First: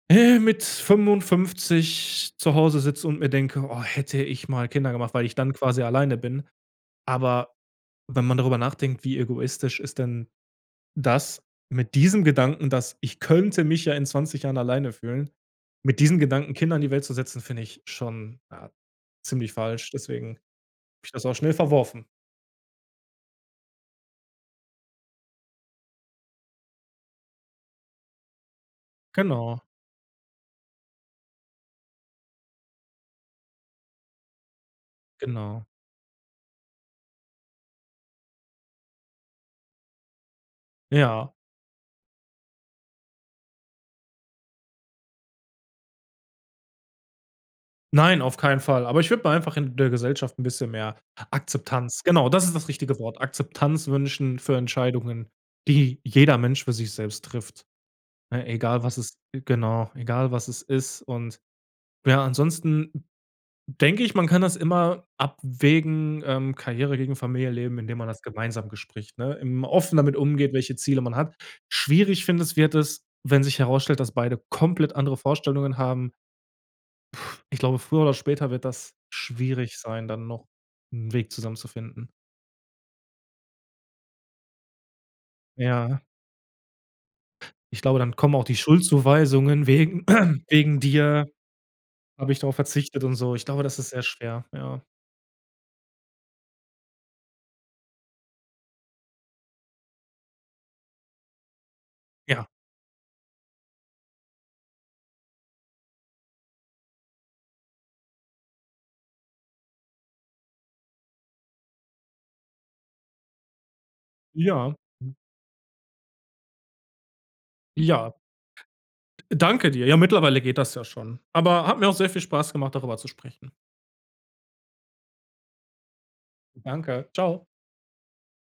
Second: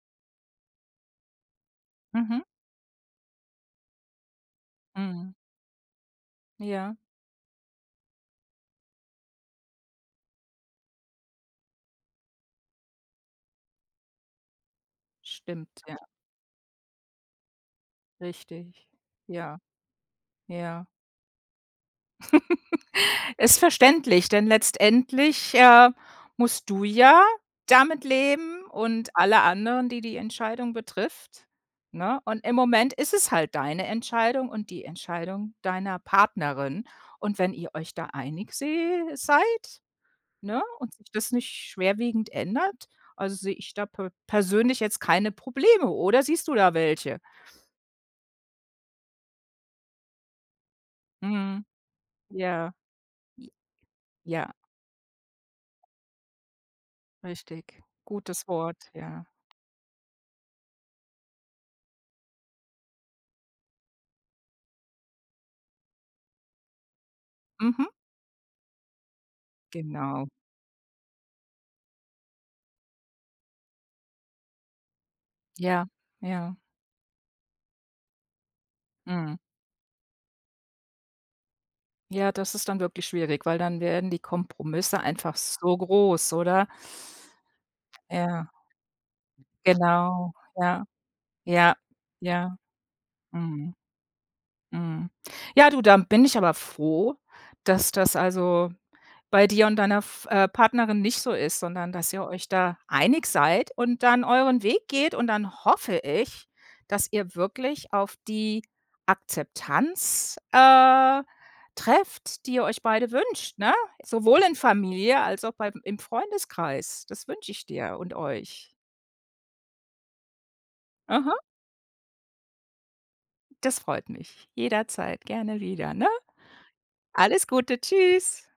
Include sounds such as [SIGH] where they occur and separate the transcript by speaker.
Speaker 1: Äh, mit 55
Speaker 2: Mhm.
Speaker 1: zu Hause sitze und mir denke: „Oh, hätte ich mal Kinder gemacht“, weil
Speaker 2: Mhm.
Speaker 1: ich dann quasi alleine bin.
Speaker 2: Ja.
Speaker 1: Aber wenn man darüber nachdenkt, wie egoistisch ist denn das mit diesem Gedanken, dass ich könnte mich ja in 20 Jahren alleine fühlen,
Speaker 2: Stimmt, ja.
Speaker 1: mit diesem Gedanken, Kinder in die Welt zu setzen, finde ich schon, ah,
Speaker 2: Richtig.
Speaker 1: ziemlich
Speaker 2: Ja.
Speaker 1: falsch, deswegen habe
Speaker 2: Ja.
Speaker 1: ich das auch schnell verworfen.
Speaker 2: [CHUCKLES] Ist verständlich, denn letztendlich, äh, musst du ja damit leben und alle
Speaker 1: Genau.
Speaker 2: anderen, die, die Entscheidung betrifft ne, und im Moment ist es halt deine Entscheidung und die Entscheidung
Speaker 1: Genau.
Speaker 2: deiner Partnerin. Und wenn ihr euch da einig se seid, ne? Und sich das
Speaker 1: Ja.
Speaker 2: nicht schwerwiegend ändert, also, sehe ich da pe persönlich jetzt keine Probleme, oder siehst du da welche?
Speaker 1: Nein, auf keinen Fall, aber ich würde mir einfach in der Gesellschaft 'n bisschen mehr
Speaker 2: Mhm.
Speaker 1: Akzeptanz genau, das ist das
Speaker 2: Ja.
Speaker 1: richtige Wort,
Speaker 2: J
Speaker 1: Akzeptanz wünschen
Speaker 2: ja.
Speaker 1: für Entscheidungen, die jeder Mensch für sich selbst trifft,
Speaker 2: Richtig.
Speaker 1: ne,
Speaker 2: Gutes
Speaker 1: egal
Speaker 2: Wort,
Speaker 1: was es
Speaker 2: ja.
Speaker 1: genau, egal was es ist, und ja, ansonsten denke ich, man kann das immer abwägen, ähm, Karriere gegen Familienleben,
Speaker 2: Mhm.
Speaker 1: indem man das gemeinsam bespricht, ne, im offen damit
Speaker 2: Genau.
Speaker 1: umgeht, welche Ziele man hat. Schwierig, finde es, wird es, wenn sich herausstellt, dass beide komplett andere Vorstellungen
Speaker 2: Ja.
Speaker 1: haben.
Speaker 2: Ja.
Speaker 1: Puh, ich glaube, früher oder später wird das
Speaker 2: Mhm.
Speaker 1: schwierig sein, dann noch 'n Weg zusammen zu finden.
Speaker 2: Ja, das ist dann wirklich schwierig, weil dann werden die Kompromisse einfach so
Speaker 1: Ja.
Speaker 2: groß, oder?
Speaker 1: Ich glaube, dann kommen auch
Speaker 2: Ja.
Speaker 1: die Schuldzuweisungen „Wegen
Speaker 2: Genau.
Speaker 1: [CLEARS THROAT] wegen
Speaker 2: Ja,
Speaker 1: dir
Speaker 2: ja.
Speaker 1: habe ich darauf
Speaker 2: Ja.
Speaker 1: verzichtet“, und so, ich glaube,
Speaker 2: Mhm.
Speaker 1: das ist sehr schwer, ja.
Speaker 2: Mhm. Ja, du, da bin ich aber froh, dass das also, bei dir und deiner f äh, Partnerin nicht so ist, sondern dass ihr
Speaker 1: Ja.
Speaker 2: euch da einig seid und dann euren Weg geht und dann hoffe ich, dass ihr wirklich auf die Akzeptanz, äh, trefft, die ihr euch beide wünscht, ne, sowohl in
Speaker 1: Ja. Hm.
Speaker 2: Familie als auch bei im Freundeskreis. Das wünsche ich dir
Speaker 1: Ja.
Speaker 2: und euch.
Speaker 1: D danke dir. Ja, mittlerweile geht das ja schon.
Speaker 2: Aha.
Speaker 1: Aber hat mir auch sehr viel Spaß gemacht, darüber zu sprechen.
Speaker 2: Das freut mich, jederzeit gerne wieder, ne?
Speaker 1: Danke. Tschau.
Speaker 2: Alles Gute, tschüss.